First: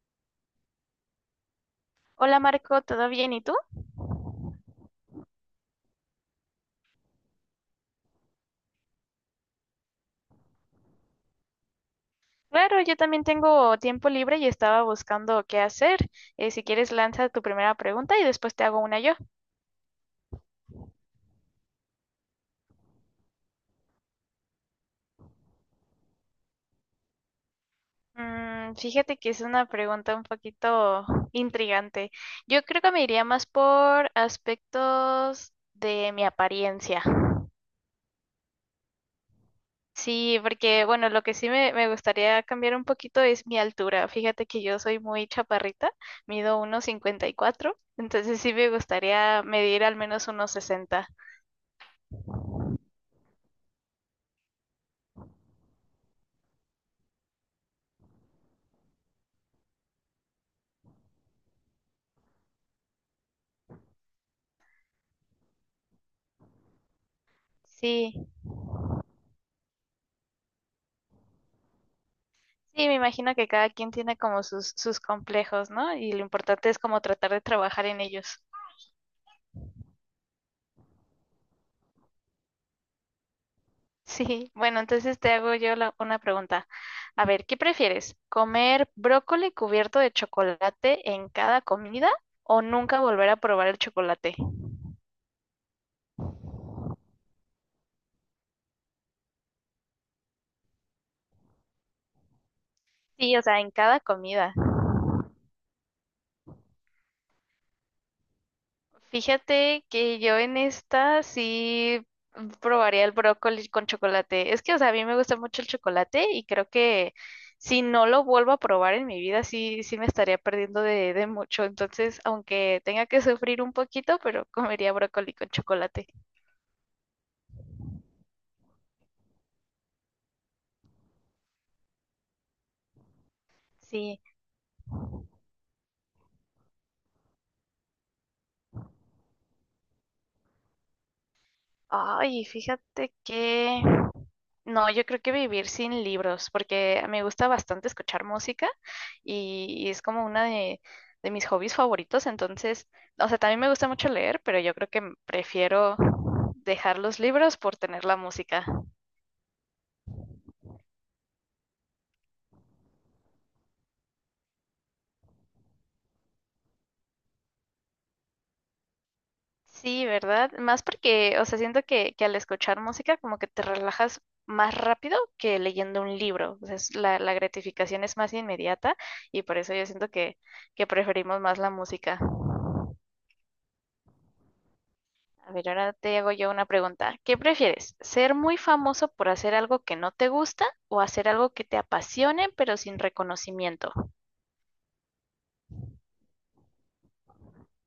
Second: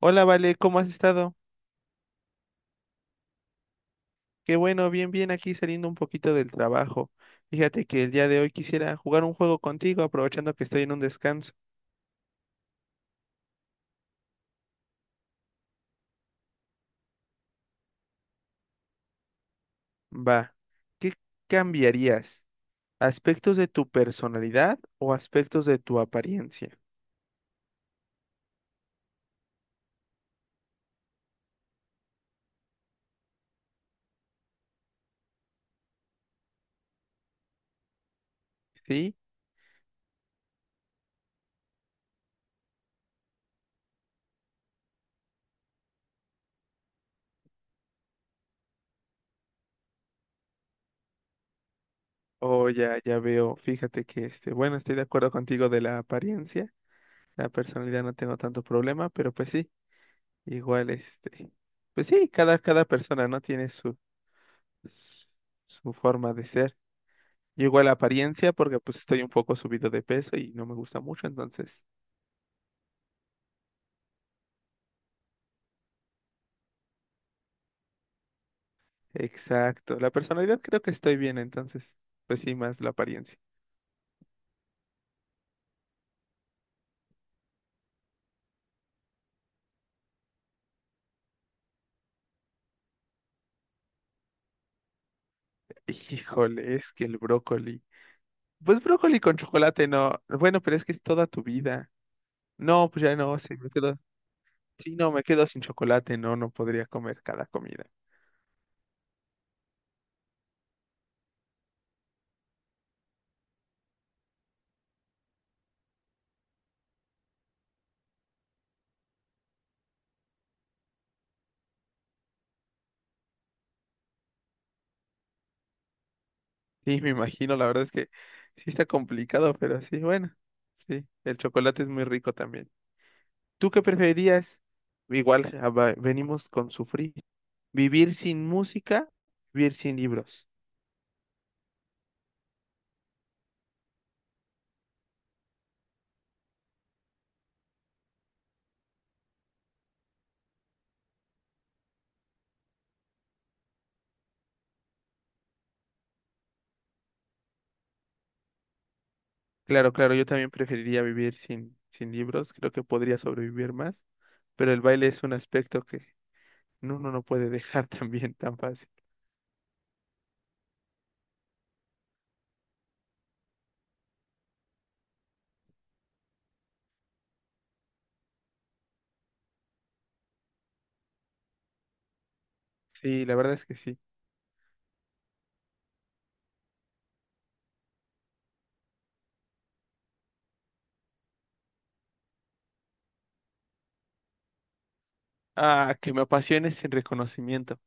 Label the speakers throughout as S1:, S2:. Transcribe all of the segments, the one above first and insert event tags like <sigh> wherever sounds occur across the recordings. S1: Hola, Vale, ¿cómo has estado?
S2: Hola Marco, ¿todo bien? ¿Y tú?
S1: Qué bueno, bien, bien, aquí saliendo un poquito del trabajo. Fíjate que el día de hoy quisiera jugar un juego contigo, aprovechando que estoy en un descanso.
S2: Claro, yo también tengo tiempo libre y estaba buscando qué hacer. Si quieres, lanza tu primera pregunta y después te hago una yo.
S1: Va, ¿qué cambiarías? ¿Aspectos de tu personalidad o aspectos de tu apariencia?
S2: Fíjate que es una pregunta un poquito intrigante. Yo creo que me iría más por aspectos de mi apariencia.
S1: ¿Sí?
S2: Sí, porque bueno, lo que sí me gustaría cambiar un poquito es mi altura. Fíjate que yo soy muy chaparrita, mido 1,54, entonces sí me gustaría medir al menos 1,60.
S1: Oh ya, ya veo, fíjate que este, bueno, estoy de acuerdo contigo de la apariencia. La personalidad no tengo tanto problema, pero pues sí, igual este, pues sí, cada persona no tiene su, su su forma de ser. Igual la
S2: Sí,
S1: apariencia porque pues estoy un poco subido de peso y no me gusta mucho, entonces.
S2: sí, me imagino que cada quien tiene como sus complejos, ¿no? Y lo importante es como tratar de trabajar en ellos. <laughs>
S1: Exacto. La personalidad creo que estoy bien, entonces. Pues sí, más la apariencia.
S2: Sí, bueno, entonces te hago yo una pregunta. A ver, ¿qué prefieres? ¿Comer brócoli cubierto de chocolate en cada comida o nunca volver a probar el chocolate?
S1: Híjole, es que el brócoli. Pues brócoli con chocolate no. Bueno, pero es que es toda tu vida. No, pues ya
S2: Sí,
S1: no,
S2: o
S1: sí,
S2: sea,
S1: me
S2: en
S1: quedo.
S2: cada comida.
S1: Sí, no, me quedo sin chocolate, no, no podría comer cada comida.
S2: Fíjate que yo en esta sí probaría el brócoli con chocolate. Es que, o sea, a mí me gusta mucho el chocolate y creo que si no lo vuelvo a probar en mi vida, sí, sí me estaría perdiendo de mucho. Entonces, aunque tenga que sufrir un poquito, pero <laughs> comería brócoli con chocolate.
S1: Sí, me imagino, la verdad es que sí está complicado, pero sí, bueno, sí, el chocolate es muy rico también. ¿Tú qué
S2: Sí.
S1: preferirías? Igual ah, venimos con sufrir. ¿Vivir sin música? ¿Vivir sin libros?
S2: Ay, fíjate que… No, yo creo que vivir sin libros, porque me gusta bastante escuchar música y es como una de mis hobbies favoritos. Entonces, o sea, también me gusta mucho leer, pero yo creo que prefiero dejar los libros por tener la música.
S1: Claro, claro, yo también preferiría vivir sin libros, creo que podría sobrevivir más, pero el baile es un aspecto que uno no puede dejar <laughs> también tan fácil.
S2: Sí, ¿verdad? Más porque, o sea, siento que al escuchar música como que te relajas más rápido que leyendo un libro. O sea, la gratificación es más inmediata y por eso yo siento que preferimos más la música.
S1: Sí, la verdad es que sí.
S2: A ver, ahora te hago yo una pregunta. ¿Qué prefieres? ¿Ser muy famoso por hacer algo que no te gusta o hacer algo que te apasione pero sin reconocimiento?
S1: Ah, que me apasiones sin reconocimiento.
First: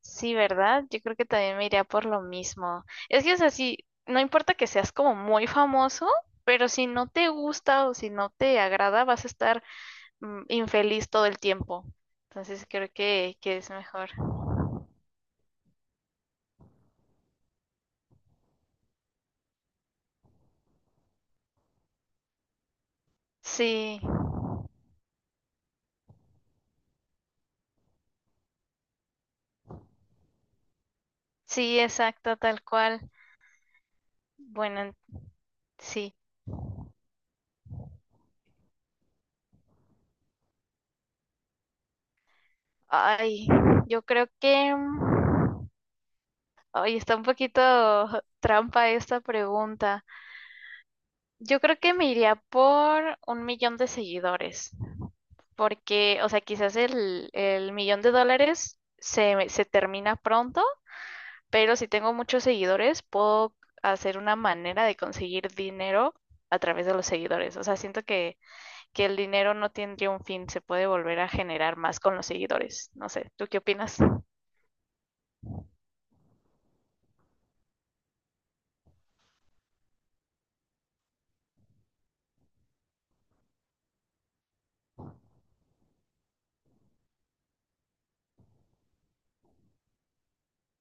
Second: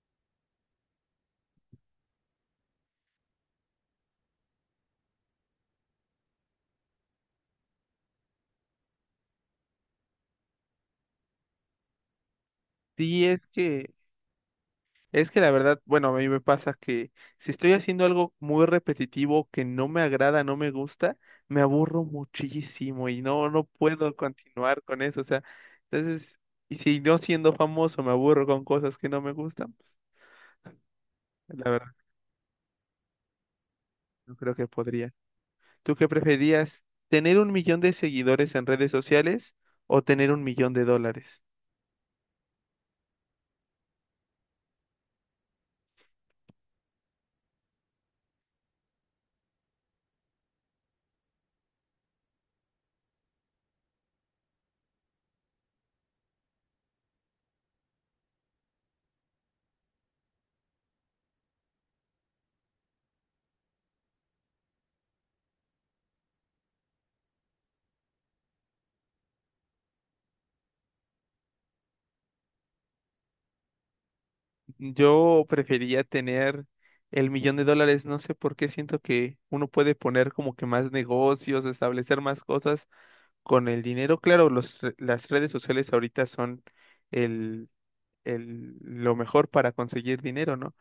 S2: Sí, ¿verdad? Yo creo que también me iría por lo mismo. Es que es así, no importa que seas como muy famoso, pero si no te gusta o si no te agrada, vas a estar infeliz todo el tiempo. Entonces creo
S1: Sí,
S2: que es mejor.
S1: es que la verdad, bueno, a mí me pasa que si estoy haciendo algo muy repetitivo que no me agrada, no me gusta, me aburro muchísimo y no, no
S2: Sí,
S1: puedo continuar con eso. O sea, entonces, y si no siendo famoso me aburro con cosas que no me gustan, pues la
S2: sí,
S1: verdad,
S2: exacto, tal cual.
S1: no creo que
S2: Bueno,
S1: podría. ¿Tú qué
S2: sí.
S1: preferías? ¿Tener un millón de seguidores en redes sociales o tener un millón de dólares?
S2: Ay, yo creo que… Ay, está un poquito <laughs> trampa esta pregunta. Yo creo que me iría por un millón de seguidores, porque, o sea, quizás el millón de dólares se termina pronto, pero si tengo muchos seguidores, puedo hacer una manera de conseguir dinero a través de los seguidores. O sea, siento que el dinero no tendría un fin, se puede volver a generar más con los seguidores. No sé, ¿tú qué opinas?
S1: Yo prefería tener el millón de dólares, no sé por qué siento que uno puede poner como que más negocios, establecer más cosas con el dinero. Claro, los, las redes sociales ahorita son el, el, lo mejor para conseguir dinero, ¿no?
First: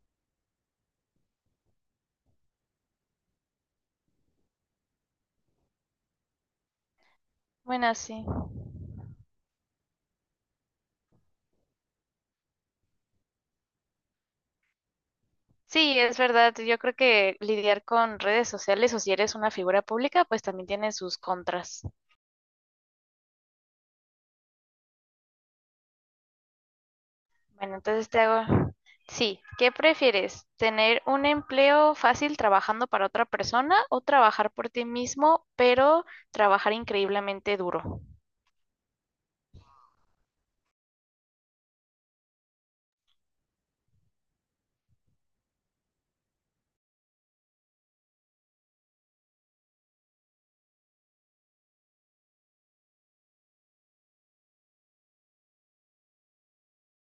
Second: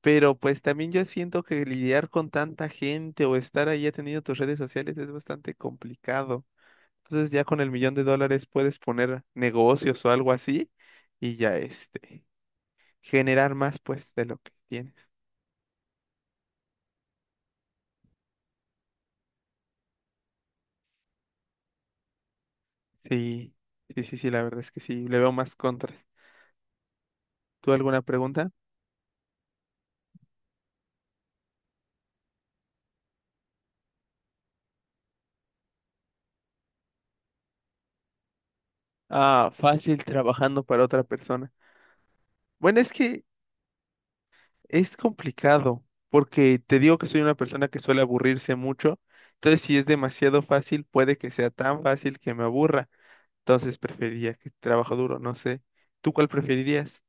S1: Pero pues también yo siento que lidiar con tanta gente o estar ahí atendiendo tus redes sociales es bastante complicado. Entonces ya con el
S2: Bueno,
S1: millón de
S2: sí.
S1: dólares puedes poner negocios o algo así y ya este generar más, pues, de lo que tienes.
S2: Sí, es verdad. Yo creo que lidiar con redes sociales o si eres una figura pública, pues también tiene sus contras.
S1: Sí, sí, sí, sí, la verdad es que sí, le veo más contras. ¿Tú
S2: Bueno,
S1: alguna
S2: entonces te
S1: pregunta?
S2: hago… Sí, ¿qué prefieres? ¿Tener un empleo fácil trabajando para otra persona o trabajar por ti mismo, pero trabajar increíblemente duro?
S1: Ah, fácil trabajando para otra persona. Bueno, es que es complicado, porque te digo que soy una persona que suele aburrirse mucho, entonces si es demasiado fácil, puede que sea tan fácil que me aburra, entonces preferiría que trabajo duro, no sé. ¿Tú cuál preferirías?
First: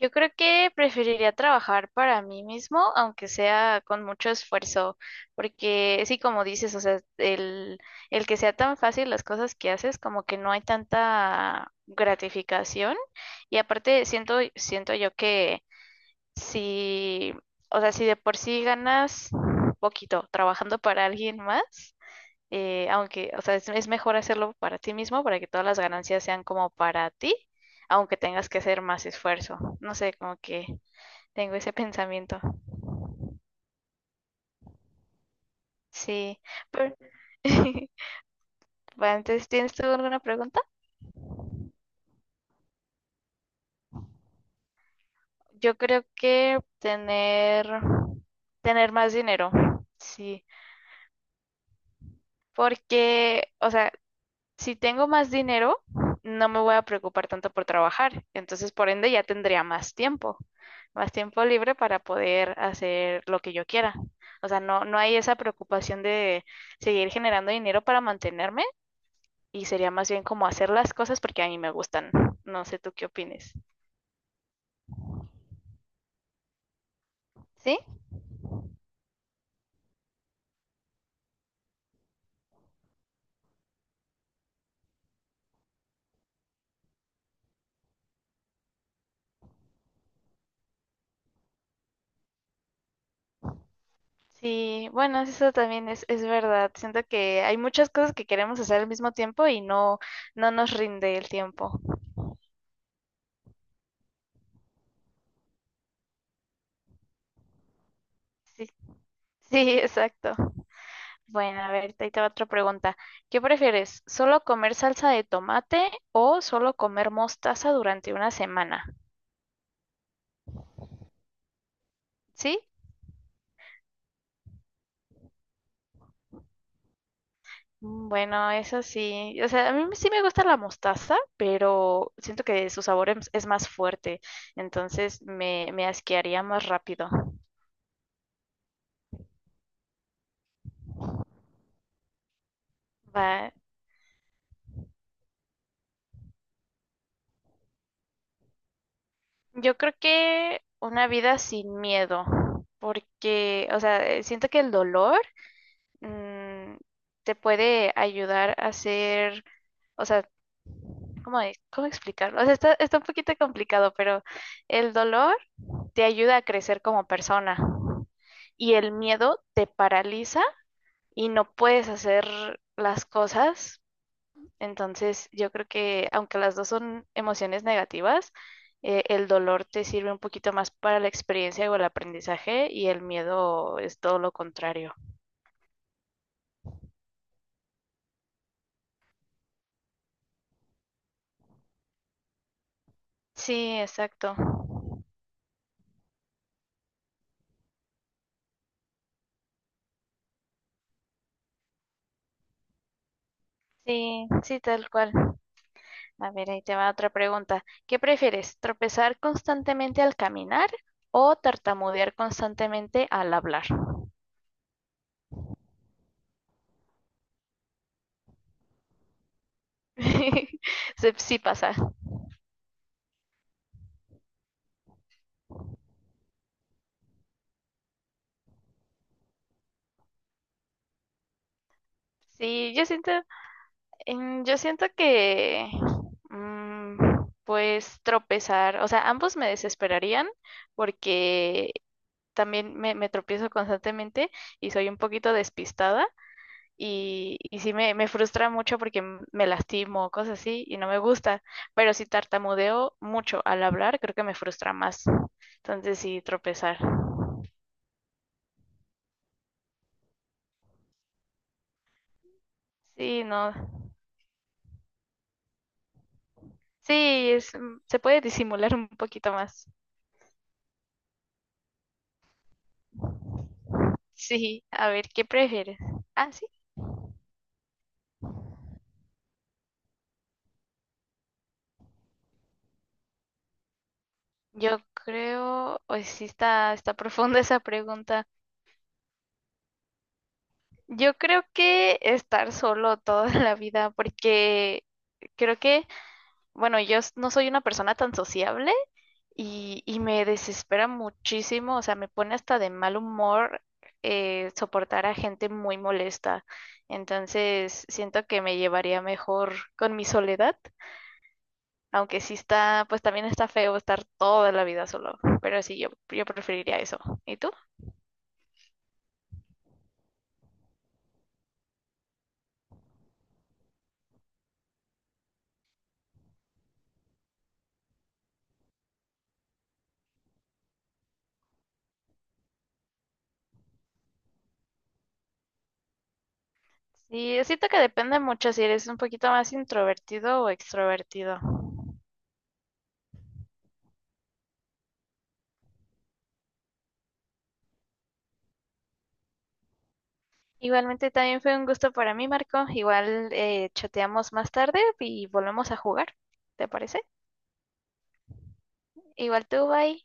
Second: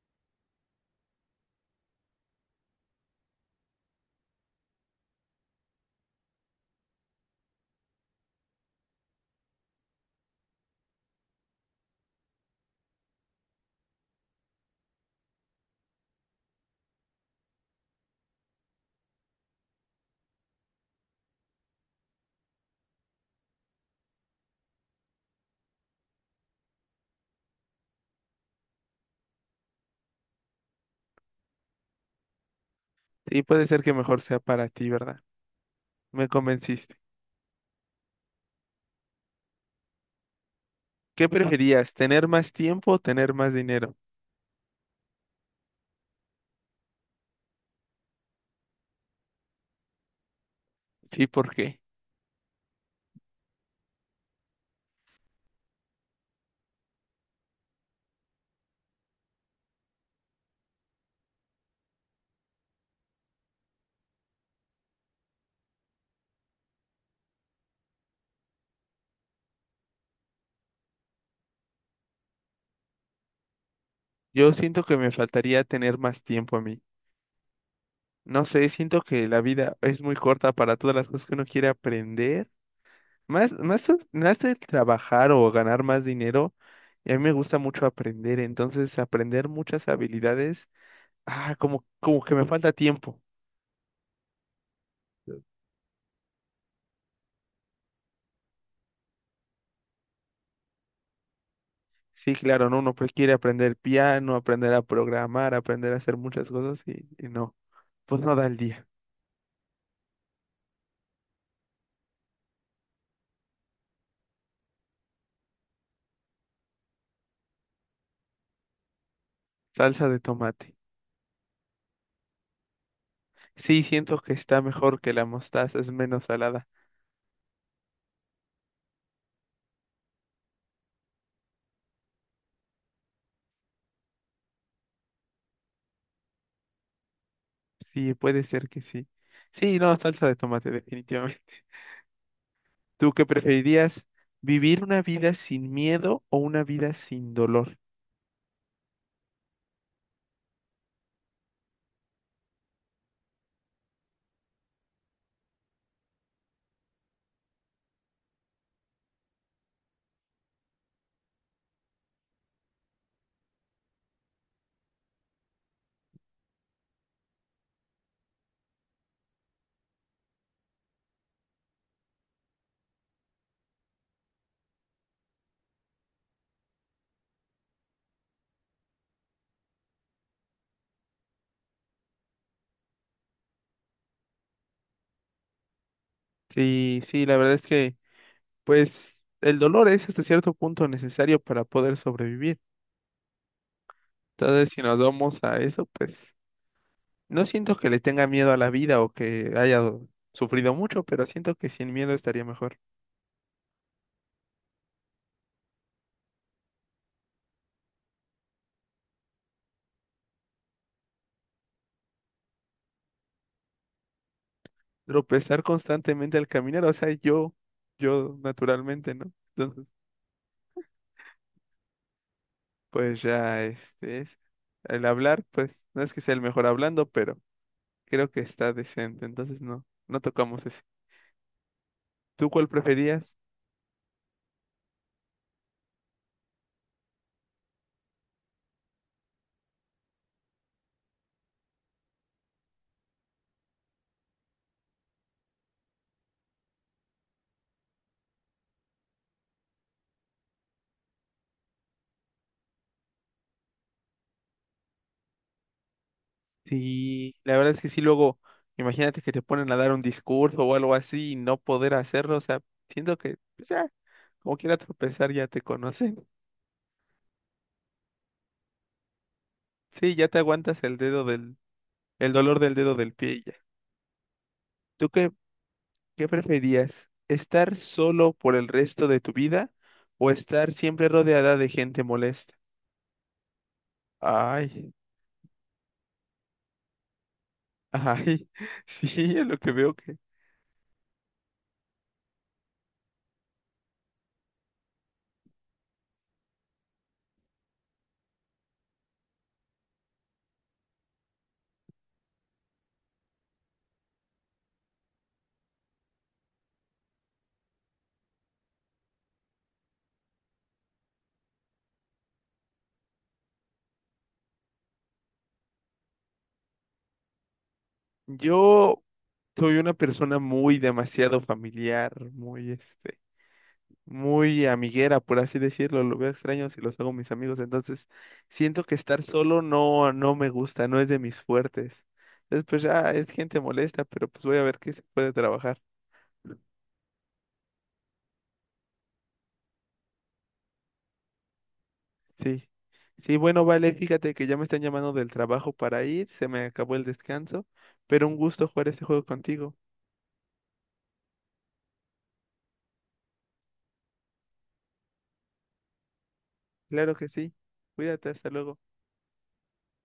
S2: Yo creo que preferiría trabajar para mí mismo, aunque sea con mucho esfuerzo, porque sí, como dices, o sea, el que sea tan fácil las cosas que haces, como que no hay tanta gratificación. Y aparte, siento yo que si, o sea, si de por sí ganas poquito trabajando para alguien más, aunque, o sea, es mejor hacerlo para ti mismo para que todas las ganancias sean como para ti, aunque tengas que hacer más esfuerzo. No sé, como que tengo ese <laughs> pensamiento.
S1: Y puede ser que mejor sea para ti, ¿verdad? Me
S2: Sí, pero…
S1: convenciste.
S2: <laughs> Bueno, entonces, ¿tienes tú alguna pregunta?
S1: ¿Qué preferías? ¿Tener más tiempo o tener más dinero?
S2: Yo creo que tener más dinero, sí,
S1: Sí, ¿por qué?
S2: porque, o sea, si tengo más dinero, no me voy a preocupar tanto por trabajar. Entonces, por ende, ya tendría más tiempo libre para poder hacer lo que yo quiera. O sea, no hay esa preocupación de seguir generando dinero para mantenerme y sería más bien como hacer las cosas porque a mí me gustan. No sé tú qué opines.
S1: Yo siento que me faltaría tener más tiempo a mí.
S2: ¿Sí?
S1: No sé, siento que la vida es muy corta para todas las cosas que uno quiere aprender. Más, más, más de trabajar o ganar más dinero. Y a mí me gusta mucho aprender. Entonces, aprender muchas habilidades. Ah, como, como que me falta tiempo.
S2: Sí, bueno, eso también es verdad. Siento que hay muchas cosas que queremos hacer al mismo tiempo y no nos rinde el tiempo.
S1: Sí, claro, ¿no? Uno pues quiere aprender piano, aprender a programar, aprender a hacer muchas cosas y no. Pues no da el
S2: Sí, sí,
S1: día.
S2: <laughs> exacto. Bueno, a ver, ahí te va otra pregunta. ¿Qué prefieres? ¿Solo comer salsa de tomate o solo comer mostaza durante una semana?
S1: Salsa de tomate.
S2: ¿Sí?
S1: Sí, siento que está mejor que la mostaza, es menos salada.
S2: Bueno, eso sí. O sea, a mí sí me gusta la mostaza, pero siento que su sabor es más fuerte, entonces me asquearía más rápido.
S1: Sí, puede ser que sí. Sí, no, salsa de tomate, definitivamente. <laughs> ¿Tú qué
S2: Va.
S1: preferirías? ¿Vivir una vida sin miedo o una vida sin dolor?
S2: Yo creo que una vida sin miedo, porque, o sea, siento que el dolor mm, te puede ayudar a ser… O sea, ¿cómo es? ¿Cómo explicarlo? O sea, está un poquito complicado, pero el dolor te ayuda a crecer como persona y el miedo te paraliza y no puedes hacer las cosas. Entonces, yo creo que aunque las dos son emociones negativas, el dolor te sirve un poquito más para la experiencia o el aprendizaje y el miedo es todo lo contrario.
S1: Sí, sí, la verdad es que, pues, el dolor es hasta cierto punto necesario para poder sobrevivir.
S2: Sí, exacto.
S1: Entonces, si nos vamos a eso, pues, no siento que le tenga miedo a la vida o que haya sufrido mucho, pero siento que sin miedo estaría mejor.
S2: Sí, sí, tal cual. A ver, ahí te va otra pregunta. ¿Qué prefieres, tropezar constantemente al caminar o tartamudear constantemente al hablar?
S1: Tropezar constantemente al caminar, o sea, yo naturalmente, ¿no? Entonces,
S2: <laughs> Sí, pasa.
S1: pues ya, este es el hablar, pues no es que sea el mejor hablando, pero creo que está decente, entonces no, no tocamos ese. ¿Tú cuál
S2: Sí,
S1: preferías?
S2: yo siento que, mm, pues tropezar, o sea, ambos me desesperarían porque también me tropiezo constantemente y soy un poquito despistada. Y sí me frustra mucho porque me lastimo, cosas así, y no me gusta. Pero si tartamudeo mucho al hablar, creo que me frustra más. Entonces sí, tropezar.
S1: Sí, la verdad es que sí, luego, imagínate que te ponen a dar un discurso o algo así y no poder hacerlo, o sea, siento
S2: Sí,
S1: que
S2: no.
S1: pues ya, como quiera tropezar, ya te conocen. <laughs>
S2: Sí, es, se puede disimular un poquito más.
S1: Sí, ya te aguantas el dedo del, el dolor del dedo del pie y ya.
S2: Sí, a
S1: ¿Tú
S2: ver, ¿qué
S1: qué,
S2: prefieres?
S1: qué
S2: Ah, sí.
S1: preferías? ¿Estar solo por el resto de tu vida o estar siempre rodeada de gente molesta?
S2: Yo
S1: Ay.
S2: creo, hoy sí está profunda esa pregunta.
S1: Ay, <laughs> sí, es lo que veo que
S2: Yo creo que estar solo toda <laughs> la vida, porque creo que, bueno, no soy una persona tan sociable. Y me desespera muchísimo, o sea, me pone hasta de mal humor soportar a gente muy molesta. Entonces, siento que me llevaría mejor con mi soledad, aunque sí está, pues también está feo estar toda la vida solo, pero sí, yo preferiría eso. ¿Y tú?
S1: yo soy una persona muy demasiado familiar, muy este, muy amiguera, por así decirlo, lo veo extraño si los hago mis amigos, entonces siento que estar solo no, no me gusta, no es de mis fuertes. Entonces, pues ya es gente molesta, pero pues voy a ver qué se puede trabajar.
S2: Sí, siento que depende mucho si eres un poquito más introvertido o extrovertido.
S1: Sí. Sí, bueno, vale, fíjate que ya me están llamando del trabajo para ir, se me acabó el descanso, pero un gusto jugar este juego contigo.
S2: Igualmente también fue un gusto para mí, Marco. Igual chateamos más tarde y volvemos a jugar. ¿Te parece?
S1: Claro que sí. Cuídate, hasta luego.
S2: Igual tú, bye.